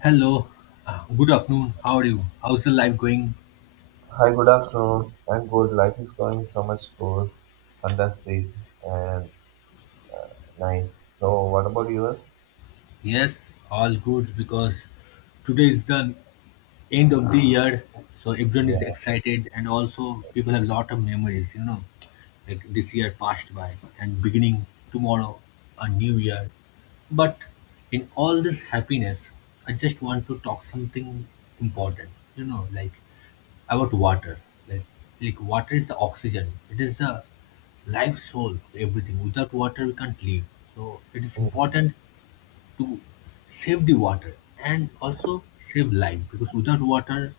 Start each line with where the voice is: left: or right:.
left: Hello, good afternoon. How are you? How's the life going?
right: Hi, good afternoon. I'm good. Life is going so much cool, fantastic, and nice. So, what about yours?
left: Yes, all good because today is the end of the year, so everyone is
right: Yeah,
left: excited and also people have a lot of memories, like this year passed by and beginning tomorrow a new year. But in all this happiness, I just want to talk something important, like about water. Like, like water is the oxygen. It is the life soul of everything. Without water, we can't live. So it is
right: yes, yes,
left: important to save the water and also save life because without water,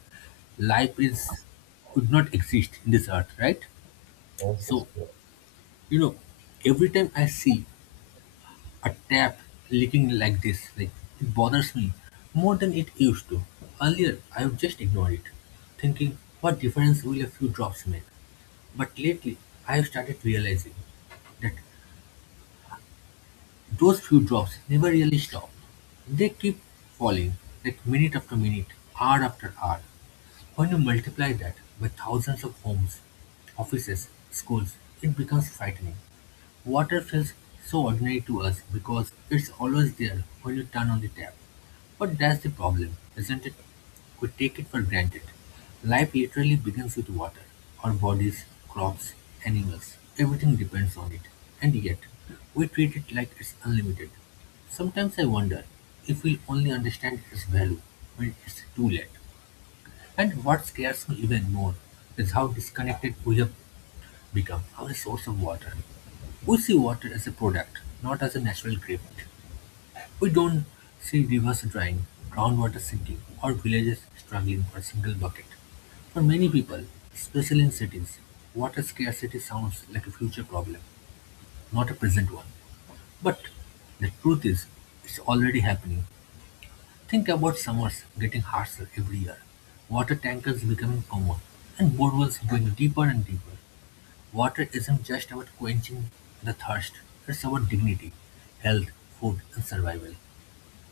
left: life is would not exist in this earth, right?
right: yes,
left: So
right: yeah.
left: you know, every time I see a tap leaking like this, like it bothers me more than it used to. Earlier, I would just ignore it, thinking, what difference will a few drops make? But lately, I've started realizing that those few drops never really stop. They keep falling, like minute after minute, hour after hour. When you multiply that by thousands of homes, offices, schools, it becomes frightening. Water feels so ordinary to us because it's always there when you turn on the tap. But that's the problem, isn't it? We take it for granted. Life literally begins with water. Our bodies, crops, animals, everything depends on it. And yet, we treat it like it's unlimited. Sometimes I wonder if we'll only understand its value when it's too late. And what scares me even more is how disconnected we have become our source of water. We see water as a product, not as a natural gift. We don't see rivers drying, groundwater sinking, or villages struggling for a single bucket. For many people, especially in cities, water scarcity sounds like a future problem, not a present one. But the truth is, it's already happening. Think about summers getting harsher every year, water tankers becoming common, and boreholes going deeper and deeper. Water isn't just about quenching the thirst, it's about dignity, health, food, and survival.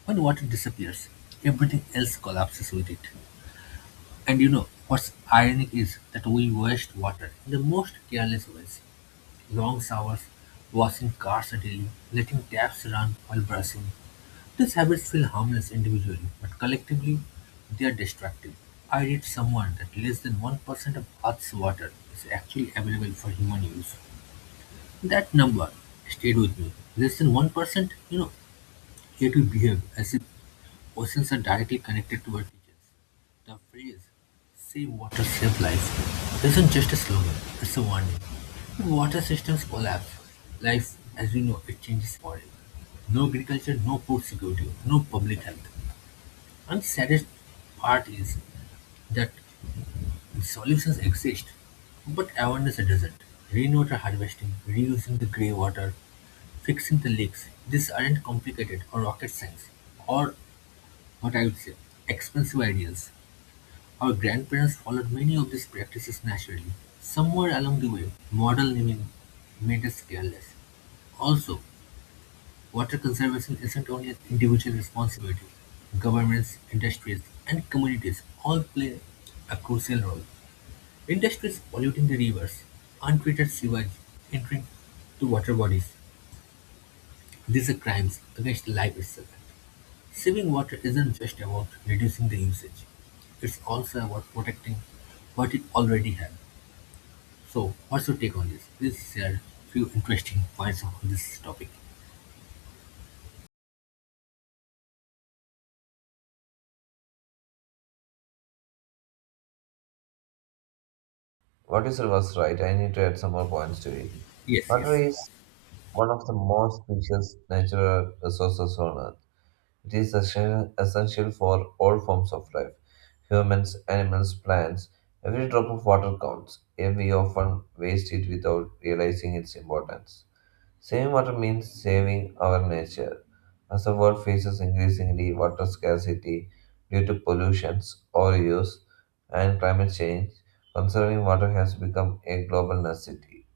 left: When water disappears, everything else collapses with it. And what's ironic is that we waste water in the most careless ways. Long showers, washing cars daily, letting taps run while brushing. These habits feel harmless individually, but collectively, they are destructive. I read somewhere that less than 1% of Earth's water is actually available for human use. That number stayed with me. Less than 1%, yet we behave as if oceans are directly connected to our kitchens. The phrase, save water, save life, isn't just a slogan, it's a warning. When water systems collapse, life as we know it changes forever. No agriculture, no food security, no public health. And the saddest part is that solutions exist, but awareness doesn't. Rainwater harvesting, reusing the grey water, fixing the leaks, these aren't complicated or rocket science, or what I would say, expensive ideas. Our grandparents followed many of these practices naturally. Somewhere along the way, model naming made us careless. Also, water conservation isn't only an individual responsibility. Governments, industries, and communities all play a crucial role. Industries polluting the rivers, untreated sewage entering to water bodies. These are crimes against life itself. Saving water isn't just about reducing the usage. It's also about protecting what it already has. So, what's your take on this? Please share few interesting points on this topic.
right: What is was right? I need to add some more points to it.
left: Yes,
right: Water
left: yes.
right: is one of the most precious natural resources on Earth. It is essential for all forms of life humans, animals, plants. Every drop of water counts, and we often waste it without realizing its importance. Saving water means saving our nature. As the world faces increasingly water scarcity due to pollutions, overuse, and climate change, conserving water has become a global necessity.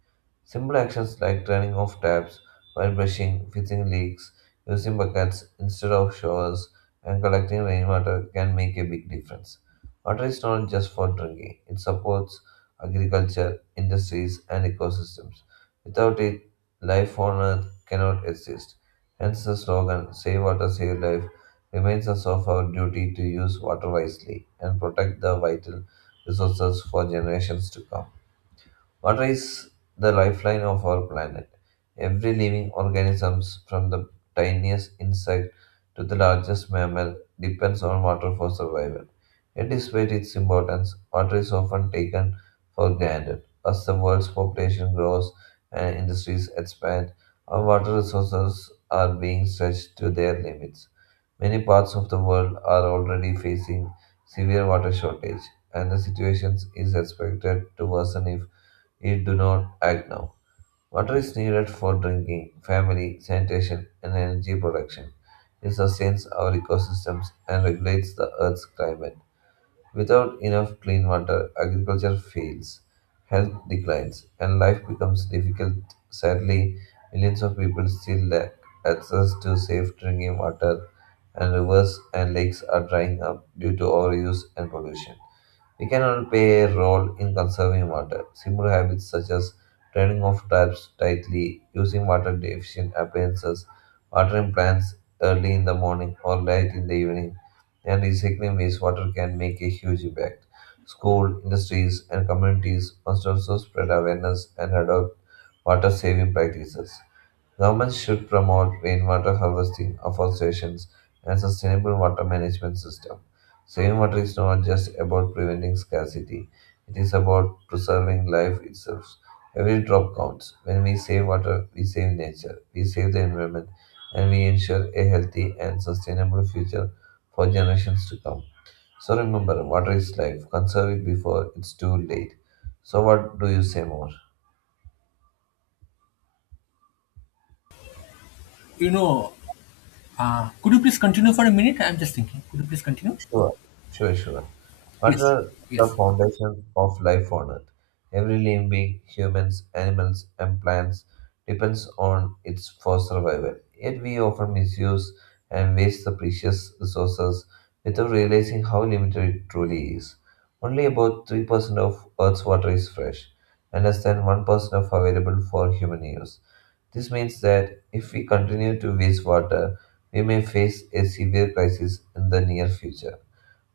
right: Simple actions like turning off taps while brushing, fixing leaks, using buckets instead of showers, and collecting rainwater can make a big difference. Water is not just for drinking, it supports agriculture, industries, and ecosystems. Without it, life on earth cannot exist. Hence, the slogan Save Water, Save Life reminds us of our duty to use water wisely and protect the vital resources for generations to come. Water is the lifeline of our planet. Every living organism, from the tiniest insect to the largest mammal, depends on water for survival. Yet, despite its importance, water is often taken for granted. As the world's population grows and industries expand, our water resources are being stretched to their limits. Many parts of the world are already facing severe water shortage, and the situation is expected to worsen if it do not act now. Water is needed for drinking, family, sanitation, and energy production. It sustains our ecosystems and regulates the Earth's climate. Without enough clean water, agriculture fails, health declines, and life becomes difficult. Sadly, millions of people still lack access to safe drinking water, and rivers and lakes are drying up due to overuse and pollution. We can all play a role in conserving water. Simple habits such as turning off taps tightly, using water efficient appliances, watering plants early in the morning or late in the evening, and recycling wastewater can make a huge impact. School, industries, and communities must also spread awareness and adopt water saving practices. Governments should promote rainwater harvesting, afforestation, and sustainable water management system. Saving water is not just about preventing scarcity; it is about preserving life itself. Every drop counts. When we save water, we save nature, we save the environment, and we ensure a healthy and sustainable future for generations to come. So remember, water is life. Conserve it before it's too late. So what do you say more?
left: You know, could you please continue for a minute? I'm just thinking. Could you please continue?
right: Sure, sure, sure. What
left: Yes,
right: are the
left: yes.
right: foundations of life on Earth? Every living being, humans, animals, and plants, depends on its for survival. Yet we often misuse and waste the precious resources without realizing how limited it truly is. Only about 3% of Earth's water is fresh, and less than 1% of available for human use. This means that if we continue to waste water, we may face a severe crisis in the near future.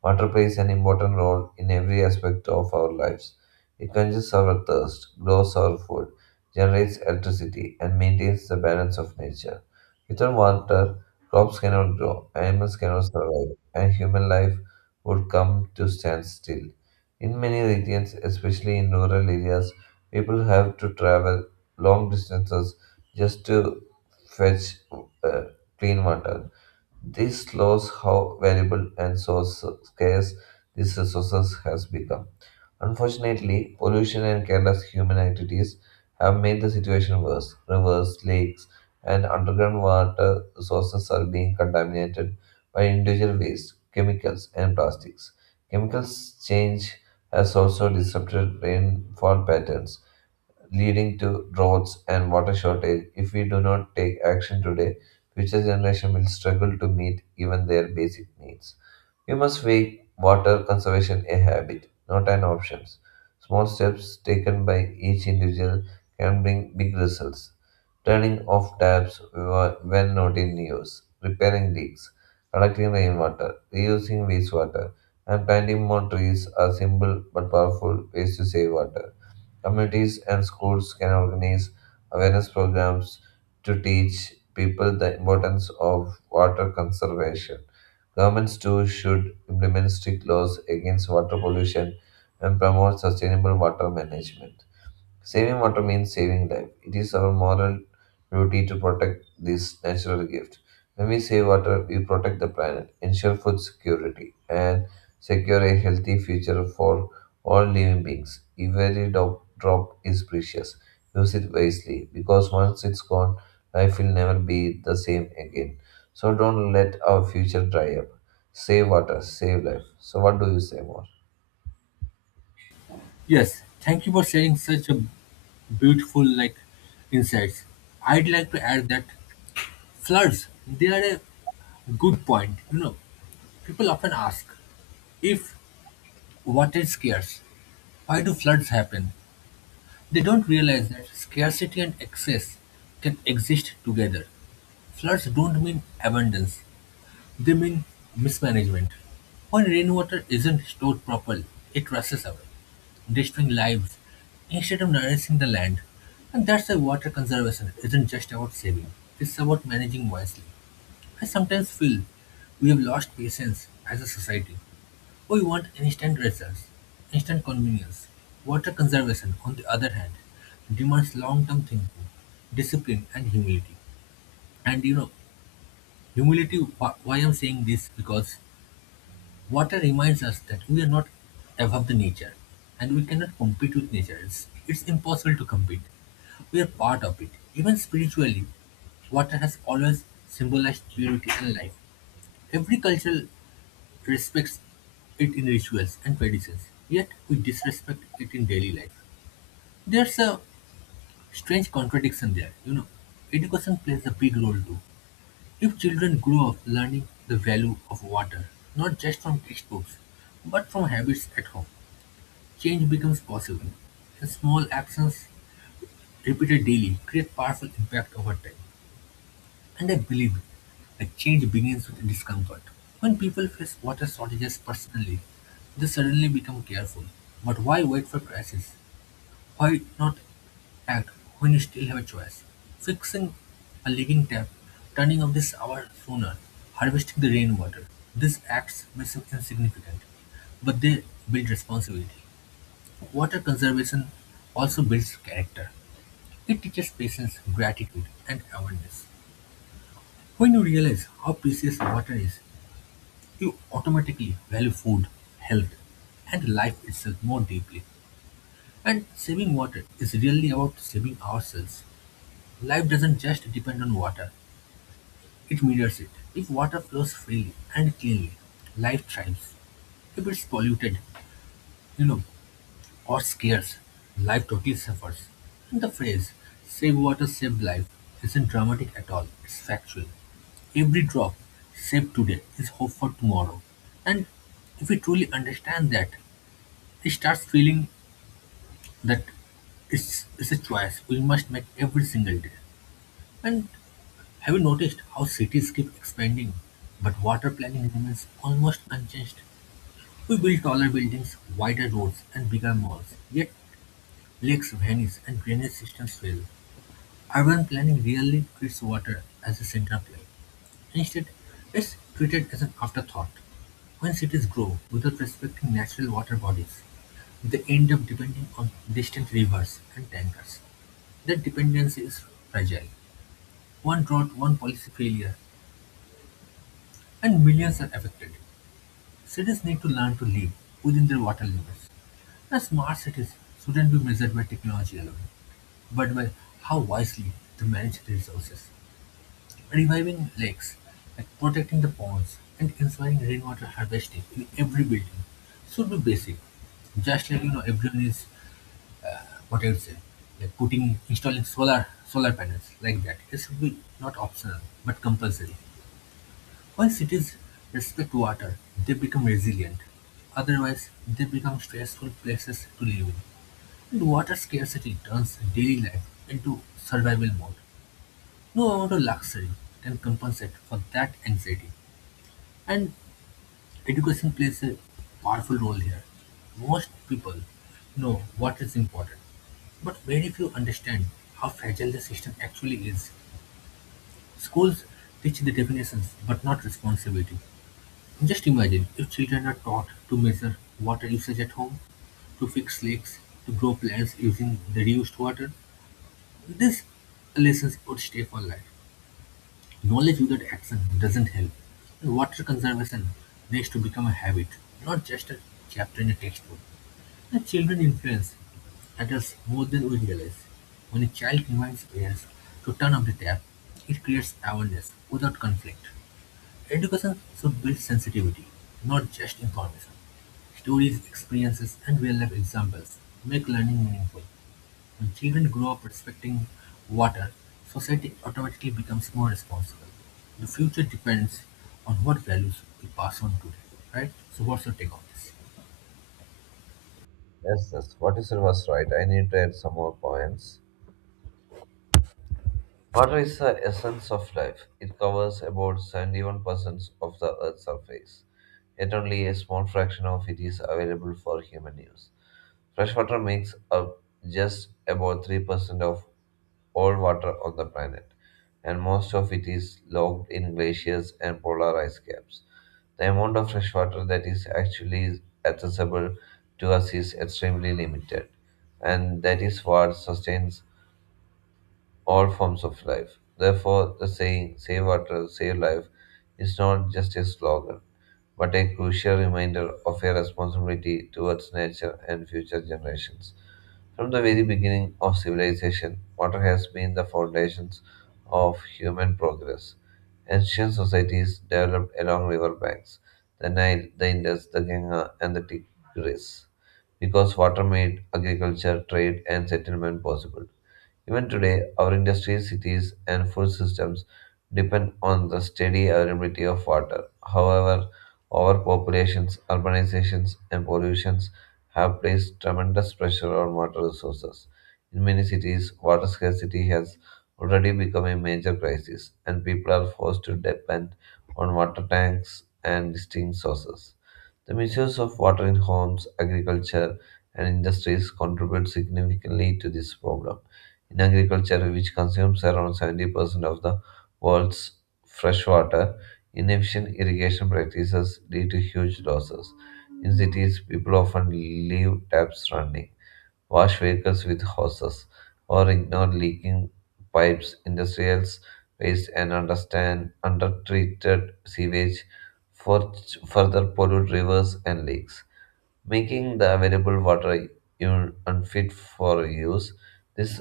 right: Water plays an important role in every aspect of our lives. It quenches our thirst, grows our food, generates electricity, and maintains the balance of nature. Without water, crops cannot grow, animals cannot survive, and human life would come to stand still. In many regions, especially in rural areas, people have to travel long distances just to fetch uh, clean water. This shows how valuable and so scarce these resources has become. Unfortunately, pollution and careless human activities have made the situation worse. Rivers, lakes, and underground water sources are being contaminated by individual waste, chemicals, and plastics. Chemicals change has also disrupted rainfall patterns, leading to droughts and water shortage. If we do not take action today, future generations will struggle to meet even their basic needs. We must make water conservation a habit, not an option. Small steps taken by each individual can bring big results. Turning off taps when not in use, repairing leaks, collecting rainwater, reusing wastewater, and planting more trees are simple but powerful ways to save water. Communities and schools can organize awareness programs to teach people the importance of water conservation. Governments too should implement strict laws against water pollution and promote sustainable water management. Saving water means saving life. It is our moral duty to protect this natural gift. When we save water, we protect the planet, ensure food security, and secure a healthy future for all living beings. Every drop is precious. Use it wisely because once it's gone, life will never be the same again. So don't let our future dry up. Save water, save life. So, what do you say more?
left: Yes, thank you for sharing such a beautiful like insights. I'd like to add that floods they are a good point. People often ask if water is scarce, why do floods happen? They don't realize that scarcity and excess can exist together. Floods don't mean abundance; they mean mismanagement. When rainwater isn't stored properly, it rushes away, destroying lives instead of nourishing the land. And that's why water conservation isn't just about saving, it's about managing wisely. I sometimes feel we have lost patience as a society. We want instant results, instant convenience. Water conservation, on the other hand, demands long term thinking, discipline, and humility. And humility, why I'm saying this? Because water reminds us that we are not above the nature and we cannot compete with nature. It's impossible to compete. We are part of it. Even spiritually, water has always symbolized purity and life. Every culture respects it in rituals and traditions, yet we disrespect it in daily life. There's a strange contradiction there. Education plays a big role too. If children grow up learning the value of water, not just from textbooks, but from habits at home, change becomes possible. The small actions repeated daily create powerful impact over time. And I believe that change begins with discomfort. When people face water shortages personally, they suddenly become careful. But why wait for crisis? Why not act when you still have a choice? Fixing a leaking tap, turning off this hour sooner, harvesting the rainwater. These acts may seem insignificant, but they build responsibility. Water conservation also builds character. It teaches patience, gratitude, and awareness. When you realize how precious water is, you automatically value food, health, and life itself more deeply. And saving water is really about saving ourselves. Life doesn't just depend on water, it mirrors it. If water flows freely and cleanly, life thrives. If it's polluted, you know, what scarce, life totally suffers. The phrase, save water, save life, isn't dramatic at all, it's factual. Every drop saved today is hope for tomorrow. And if we truly understand that, it starts feeling that it's a choice we must make every single day. And have you noticed how cities keep expanding, but water planning remains almost unchanged? We build taller buildings, wider roads, and bigger malls, yet lakes vanish and drainage systems fail. Urban planning rarely treats water as a central play. Instead, it's treated as an afterthought. When cities grow without respecting natural water bodies, they end up depending on distant rivers and tankers. That dependency is fragile. One drought, one policy failure, and millions are affected. Cities need to learn to live within their water limits. The smart cities shouldn't be measured by technology alone, but by how wisely they manage their resources. Reviving lakes, like protecting the ponds and ensuring rainwater harvesting in every building, should be basic. Just like everyone is what I would say, like putting installing solar panels like that. It should be not optional but compulsory. When cities respect water, they become resilient. Otherwise, they become stressful places to live in. And water scarcity turns daily life into survival mode. No amount of luxury can compensate for that anxiety. And education plays a powerful role here. Most people know what is important, but very few understand how fragile the system actually is. Schools teach the definitions but not responsibility. Just imagine if children are taught to measure water usage at home, to fix leaks, to grow plants using the reused water, these lessons would stay for life. Knowledge without action doesn't help, and water conservation needs to become a habit, not just a chapter in a textbook. The children influence adults more than we realize. When a child reminds parents to turn off the tap, it creates awareness without conflict. Education should build sensitivity, not just information. Stories, experiences, and real life examples make learning meaningful. When children grow up respecting water, society automatically becomes more responsible. The future depends on what values we pass on today, right? So, what's your take on this?
right: Yes, yes. What you said was right. I need to add some more points. Water is the essence of life. It covers about 71% of the Earth's surface, yet only a small fraction of it is available for human use. Fresh water makes up just about 3% of all water on the planet, and most of it is locked in glaciers and polar ice caps. The amount of fresh water that is actually accessible to us is extremely limited, and that is what sustains all forms of life. Therefore, the saying, save water, save life, is not just a slogan, but a crucial reminder of a responsibility towards nature and future generations. From the very beginning of civilization, water has been the foundations of human progress. Ancient societies developed along river banks, the Nile, the Indus, the Ganga, and the Tigris, because water made agriculture, trade, and settlement possible. Even today, our industries, cities, and food systems depend on the steady availability of water. However, overpopulations, urbanizations, and pollutions have placed tremendous pressure on water resources. In many cities, water scarcity has already become a major crisis, and people are forced to depend on water tanks and distinct sources. The misuse of water in homes, agriculture, and industries contributes significantly to this problem. In agriculture, which consumes around 70% of the world's fresh water, inefficient irrigation practices lead to huge losses. In cities, people often leave taps running wash vehicles with hoses, or ignore leaking pipes, industrial waste, and understand undertreated sewage for further pollute rivers and lakes, making the available water unfit for use. These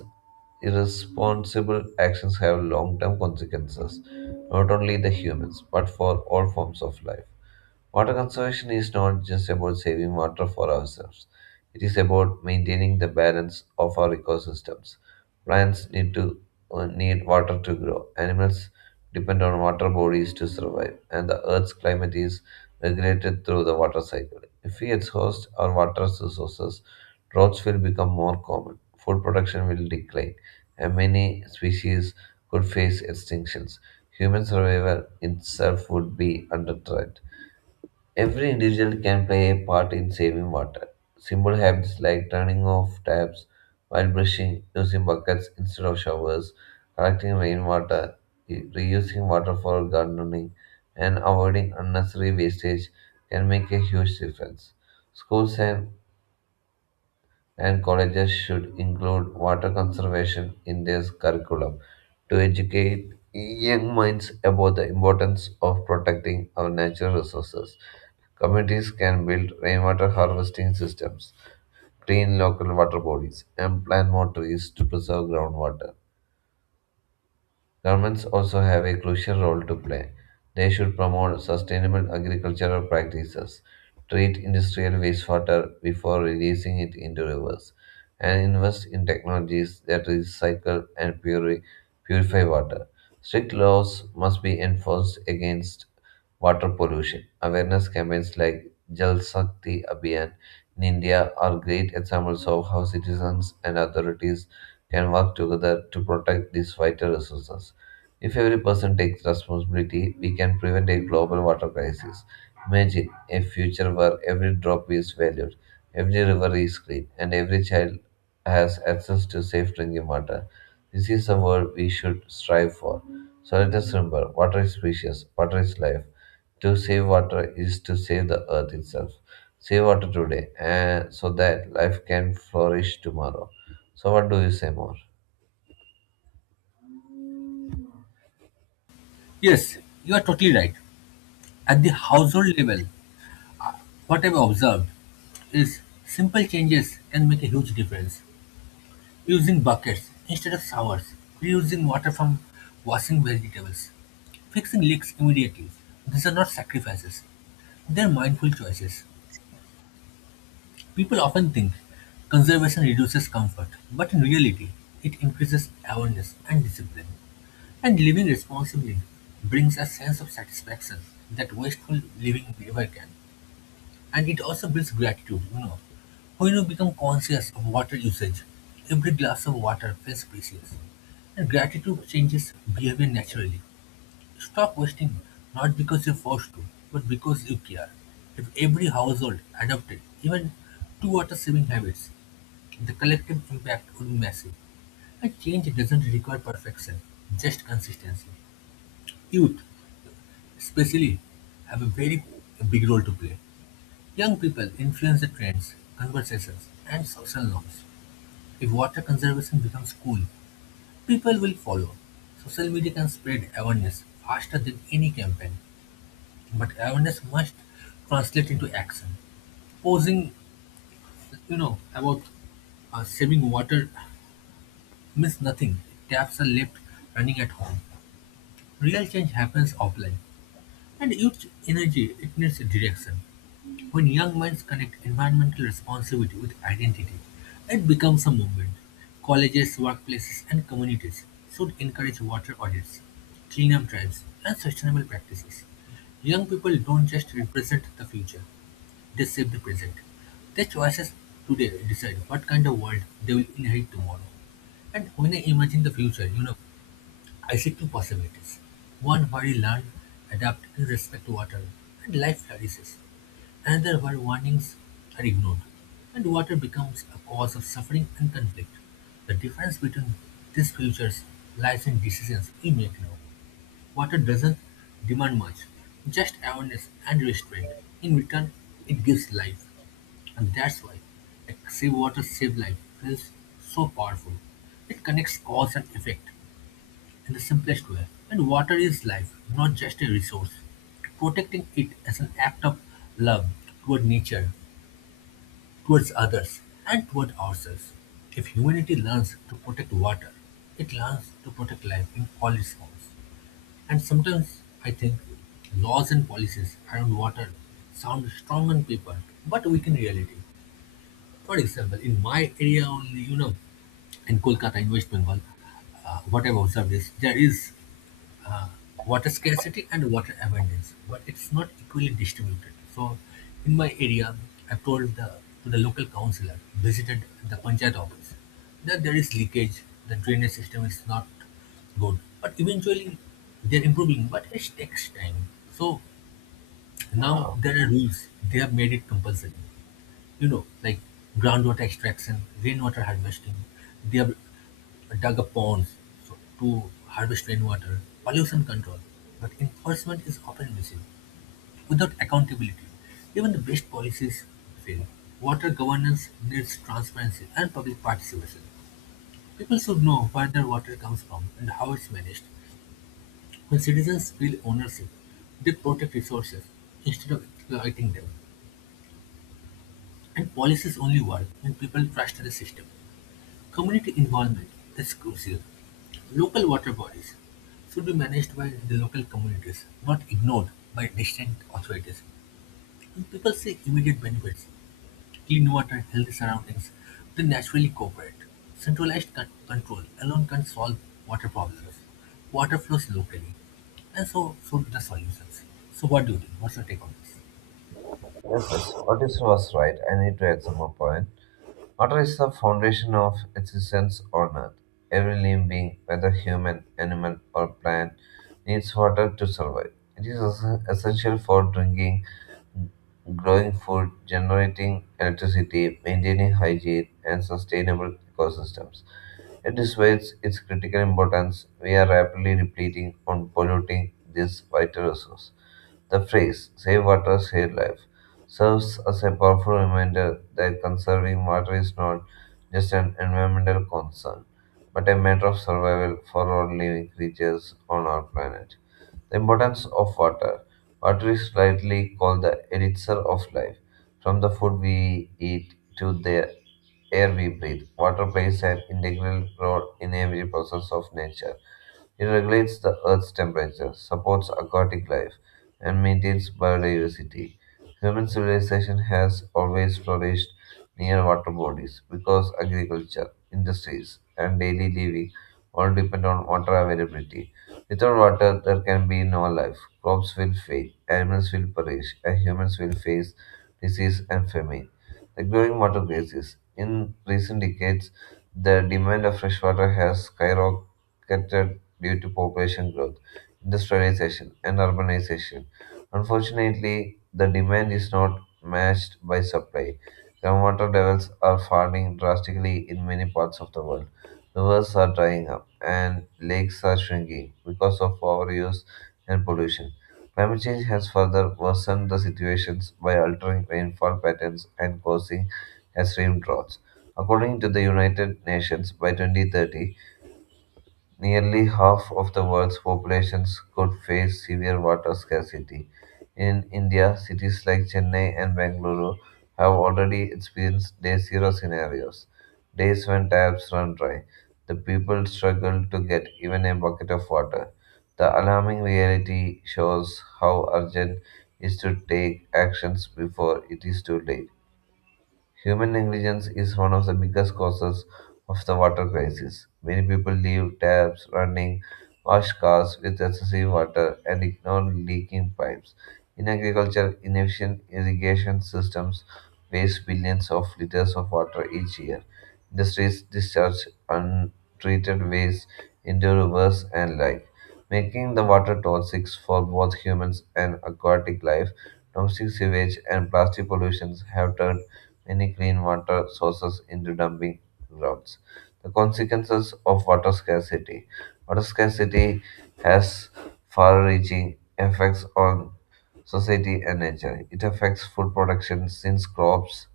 right: irresponsible actions have long-term consequences, not only the humans but for all forms of life. Water conservation is not just about saving water for ourselves, it is about maintaining the balance of our ecosystems. Plants need to need water to grow. Animals depend on water bodies to survive, and the Earth's climate is regulated through the water cycle. If we exhaust our water resources, droughts will become more common, food production will decline, and many species could face extinctions. Human survival itself would be under threat. Every individual can play a part in saving water. Simple habits like turning off taps while brushing, using buckets instead of showers, collecting rainwater, reusing water for gardening, and avoiding unnecessary wastage can make a huge difference. Schools and colleges should include water conservation in their curriculum to educate young minds about the importance of protecting our natural resources. Communities can build rainwater harvesting systems, clean local water bodies, and plant more trees to preserve groundwater. Governments also have a crucial role to play. They should promote sustainable agricultural practices, treat industrial wastewater before releasing it into rivers, and invest in technologies that recycle and purify water. Strict laws must be enforced against water pollution. Awareness campaigns like Jal Shakti Abhiyan in India are great examples of how citizens and authorities can work together to protect these vital resources. If every person takes responsibility, we can prevent a global water crisis. Imagine a future where every drop is valued, every river is clean, and every child has access to safe drinking water. This is the world we should strive for. So let us remember water is precious, water is life. To save water is to save the earth itself. Save water today and so that life can flourish tomorrow. So, what do you say more?
left: Yes, you are totally right. At the household level, what I've observed is simple changes can make a huge difference. Using buckets instead of showers, reusing water from washing vegetables, fixing leaks immediately. These are not sacrifices, they're mindful choices. People often think conservation reduces comfort, but in reality, it increases awareness and discipline. And living responsibly brings a sense of satisfaction that wasteful living never can. And it also builds gratitude. When you become conscious of water usage, every glass of water feels precious. And gratitude changes behavior naturally. Stop wasting not because you're forced to, but because you care. If every household adopted even two water saving habits, the collective impact would be massive. A change doesn't require perfection, just consistency. Youth, especially, have a very big role to play. Young people influence the trends, conversations, and social norms. If water conservation becomes cool, people will follow. Social media can spread awareness faster than any campaign, but awareness must translate into action. Posing, about saving water means nothing. Taps are left running at home. Real change happens offline, and youth energy it needs direction. When young minds connect environmental responsibility with identity, it becomes a movement. Colleges, workplaces, and communities should encourage water audits, cleanup drives, and sustainable practices. Young people don't just represent the future, they shape the present. Their choices today decide what kind of world they will inherit tomorrow. And when I imagine the future, I see two possibilities: one where you learn, adapt, and respect water, and life flourishes; another where warnings are ignored, and water becomes a cause of suffering and conflict. The difference between these futures lies in decisions we make now. Water doesn't demand much, just awareness and restraint. In return, it gives life, and that's why a save water, save life feels so powerful. It connects cause and effect in the simplest way. And water is life, not just a resource. Protecting it as an act of love toward nature, towards others, and toward ourselves. If humanity learns to protect water, it learns to protect life in all its forms. And sometimes I think laws and policies around water sound strong on paper but weak in reality. For example, in my area only, in Kolkata, in West Bengal, what I've observed is there is uh, water scarcity and water abundance, but it's not equally distributed. So, in my area, I've told to the local councillor, visited the panchayat office, that there is leakage, the drainage system is not good. But eventually, they're improving, but it takes time. So, now there are rules, they have made it compulsory like groundwater extraction, rainwater harvesting. They have dug up ponds to harvest rainwater, pollution control. But enforcement is often missing. Without accountability, even the best policies fail. Water governance needs transparency and public participation. People should know where their water comes from and how it's managed. When citizens feel ownership, they protect resources instead of exploiting them. And policies only work when people trust the system. Community involvement is crucial. Local water bodies should be managed by the local communities, not ignored by distant authorities. When people see immediate benefits, clean water, healthy surroundings, they naturally cooperate. Centralized control alone can solve water problems. Water flows locally, and so should the solutions. So, what do you think? What's your take on this?
right: Yes, yes, what you said was right. I need to add some more point. Water is the foundation of existence on Earth. Every living being, whether human, animal, or plant, needs water to survive. It is also essential for drinking, growing food, generating electricity, maintaining hygiene, and sustainable ecosystems. It displays its critical importance. We are rapidly depleting and polluting this vital resource. The phrase, save water, save life, serves as a powerful reminder that conserving water is not just an environmental concern, but a matter of survival for all living creatures on our planet. The importance of water. Water is rightly called the elixir of life. From the food we eat to the air we breathe, water plays an integral role in every process of nature. It regulates the earth's temperature, supports aquatic life, and maintains biodiversity. Human civilization has always flourished near water bodies because agriculture, industries, and daily living all depend on water availability. Without water, there can be no life. Crops will fail, animals will perish, and humans will face disease and famine. The growing water crisis. In recent decades, the demand of fresh water has skyrocketed due to population growth, industrialization, and urbanization. Unfortunately, the demand is not matched by supply. Groundwater levels are falling drastically in many parts of the world. Rivers are drying up and lakes are shrinking because of overuse and pollution. Climate change has further worsened the situations by altering rainfall patterns and causing extreme droughts. According to the United Nations, by 2030, nearly half of the world's populations could face severe water scarcity. In India, cities like Chennai and Bangalore have already experienced day zero scenarios, days when taps run dry. The people struggle to get even a bucket of water. The alarming reality shows how urgent it is to take actions before it is too late. Human negligence is one of the biggest causes of the water crisis. Many people leave taps running, wash cars with excessive water, and ignore leaking pipes. In agriculture, inefficient irrigation systems waste billions of liters of water each year. Industries discharge untreated waste into rivers and lakes, making the water toxic for both humans and aquatic life. Domestic sewage and plastic pollutions have turned many clean water sources into dumping grounds. The consequences of water scarcity. Water scarcity has far reaching effects on society and nature. It affects food production since crops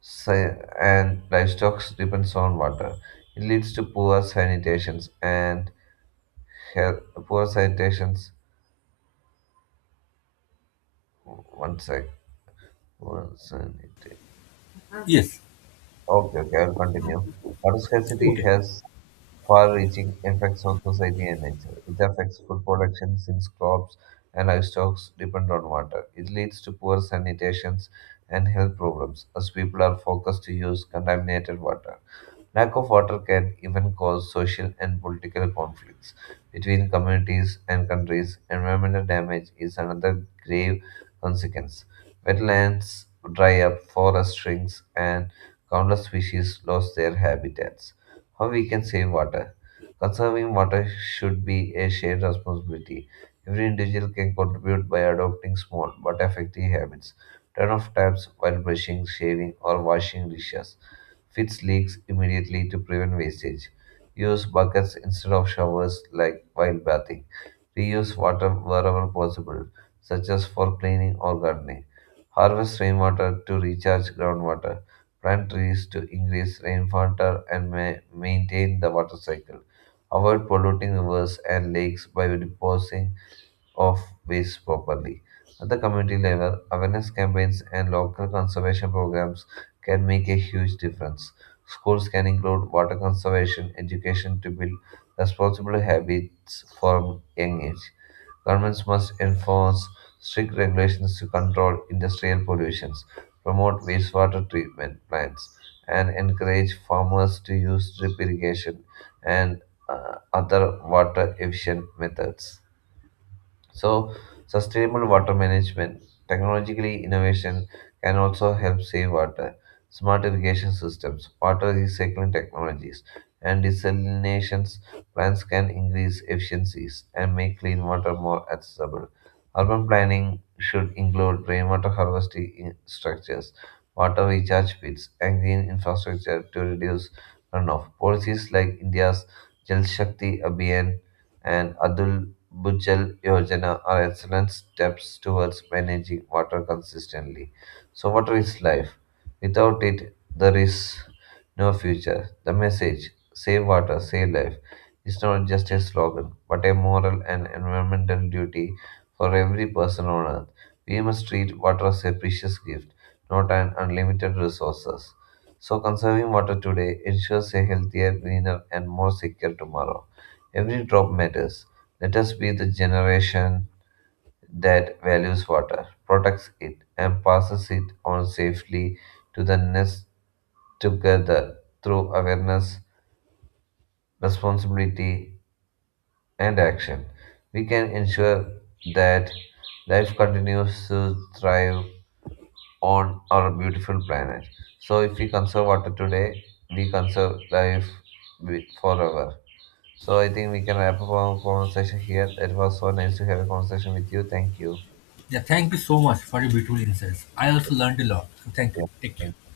right: si- and livestock depends on water. It leads to poor sanitations and health, poor sanitations. One sec. Poor sanita-
left: Yes.
right: Okay, okay, I'll continue. Water scarcity
left: Okay.
right: has far-reaching effects on society and nature. It affects food production since crops and livestock depend on water. It leads to poor sanitations and health problems as people are forced to use contaminated water. Lack of water can even cause social and political conflicts between communities and countries. Environmental damage is another grave consequence. Wetlands dry up, forest shrinks, and countless species lose their habitats. How we can save water? Conserving water should be a shared responsibility. Every individual can contribute by adopting small but effective habits. Turn off taps while brushing, shaving, or washing dishes. Fix leaks immediately to prevent wastage. Use buckets instead of showers like while bathing. Reuse water wherever possible, such as for cleaning or gardening. Harvest rainwater to recharge groundwater. Plant trees to increase rainfall and maintain the water cycle. Avoid polluting rivers and lakes by depositing of waste properly. At the community level, awareness campaigns and local conservation programs can make a huge difference. Schools can include water conservation education to build responsible habits from young age. Governments must enforce strict regulations to control industrial pollutions, promote wastewater treatment plants, and encourage farmers to use drip irrigation and other water efficient methods. So, sustainable water management, technologically innovation can also help save water. Smart irrigation systems, water recycling technologies, and desalination plants can increase efficiencies and make clean water more accessible. Urban planning should include rainwater harvesting structures, water recharge pits, and green infrastructure to reduce runoff. Policies like India's Jal Shakti Abhiyan and Adul Bhujal Yojana are excellent steps towards managing water consistently. So, water is life. Without it, there is no future. The message, save water, save life, is not just a slogan, but a moral and environmental duty for every person on earth. We must treat water as a precious gift, not an unlimited resource. So, conserving water today ensures a healthier, greener, and more secure tomorrow. Every drop matters. Let us be the generation that values water, protects it, and passes it on safely to the next, together through awareness, responsibility, and action. We can ensure that life continues to thrive on our beautiful planet. So, if we conserve water today, we conserve life forever. So I think we can wrap up our conversation here. It was so nice to have a conversation with you. Thank you.
left: Yeah, thank you so much for your beautiful insights. I also learned a lot. So, thank you. Take care.
right: Yeah.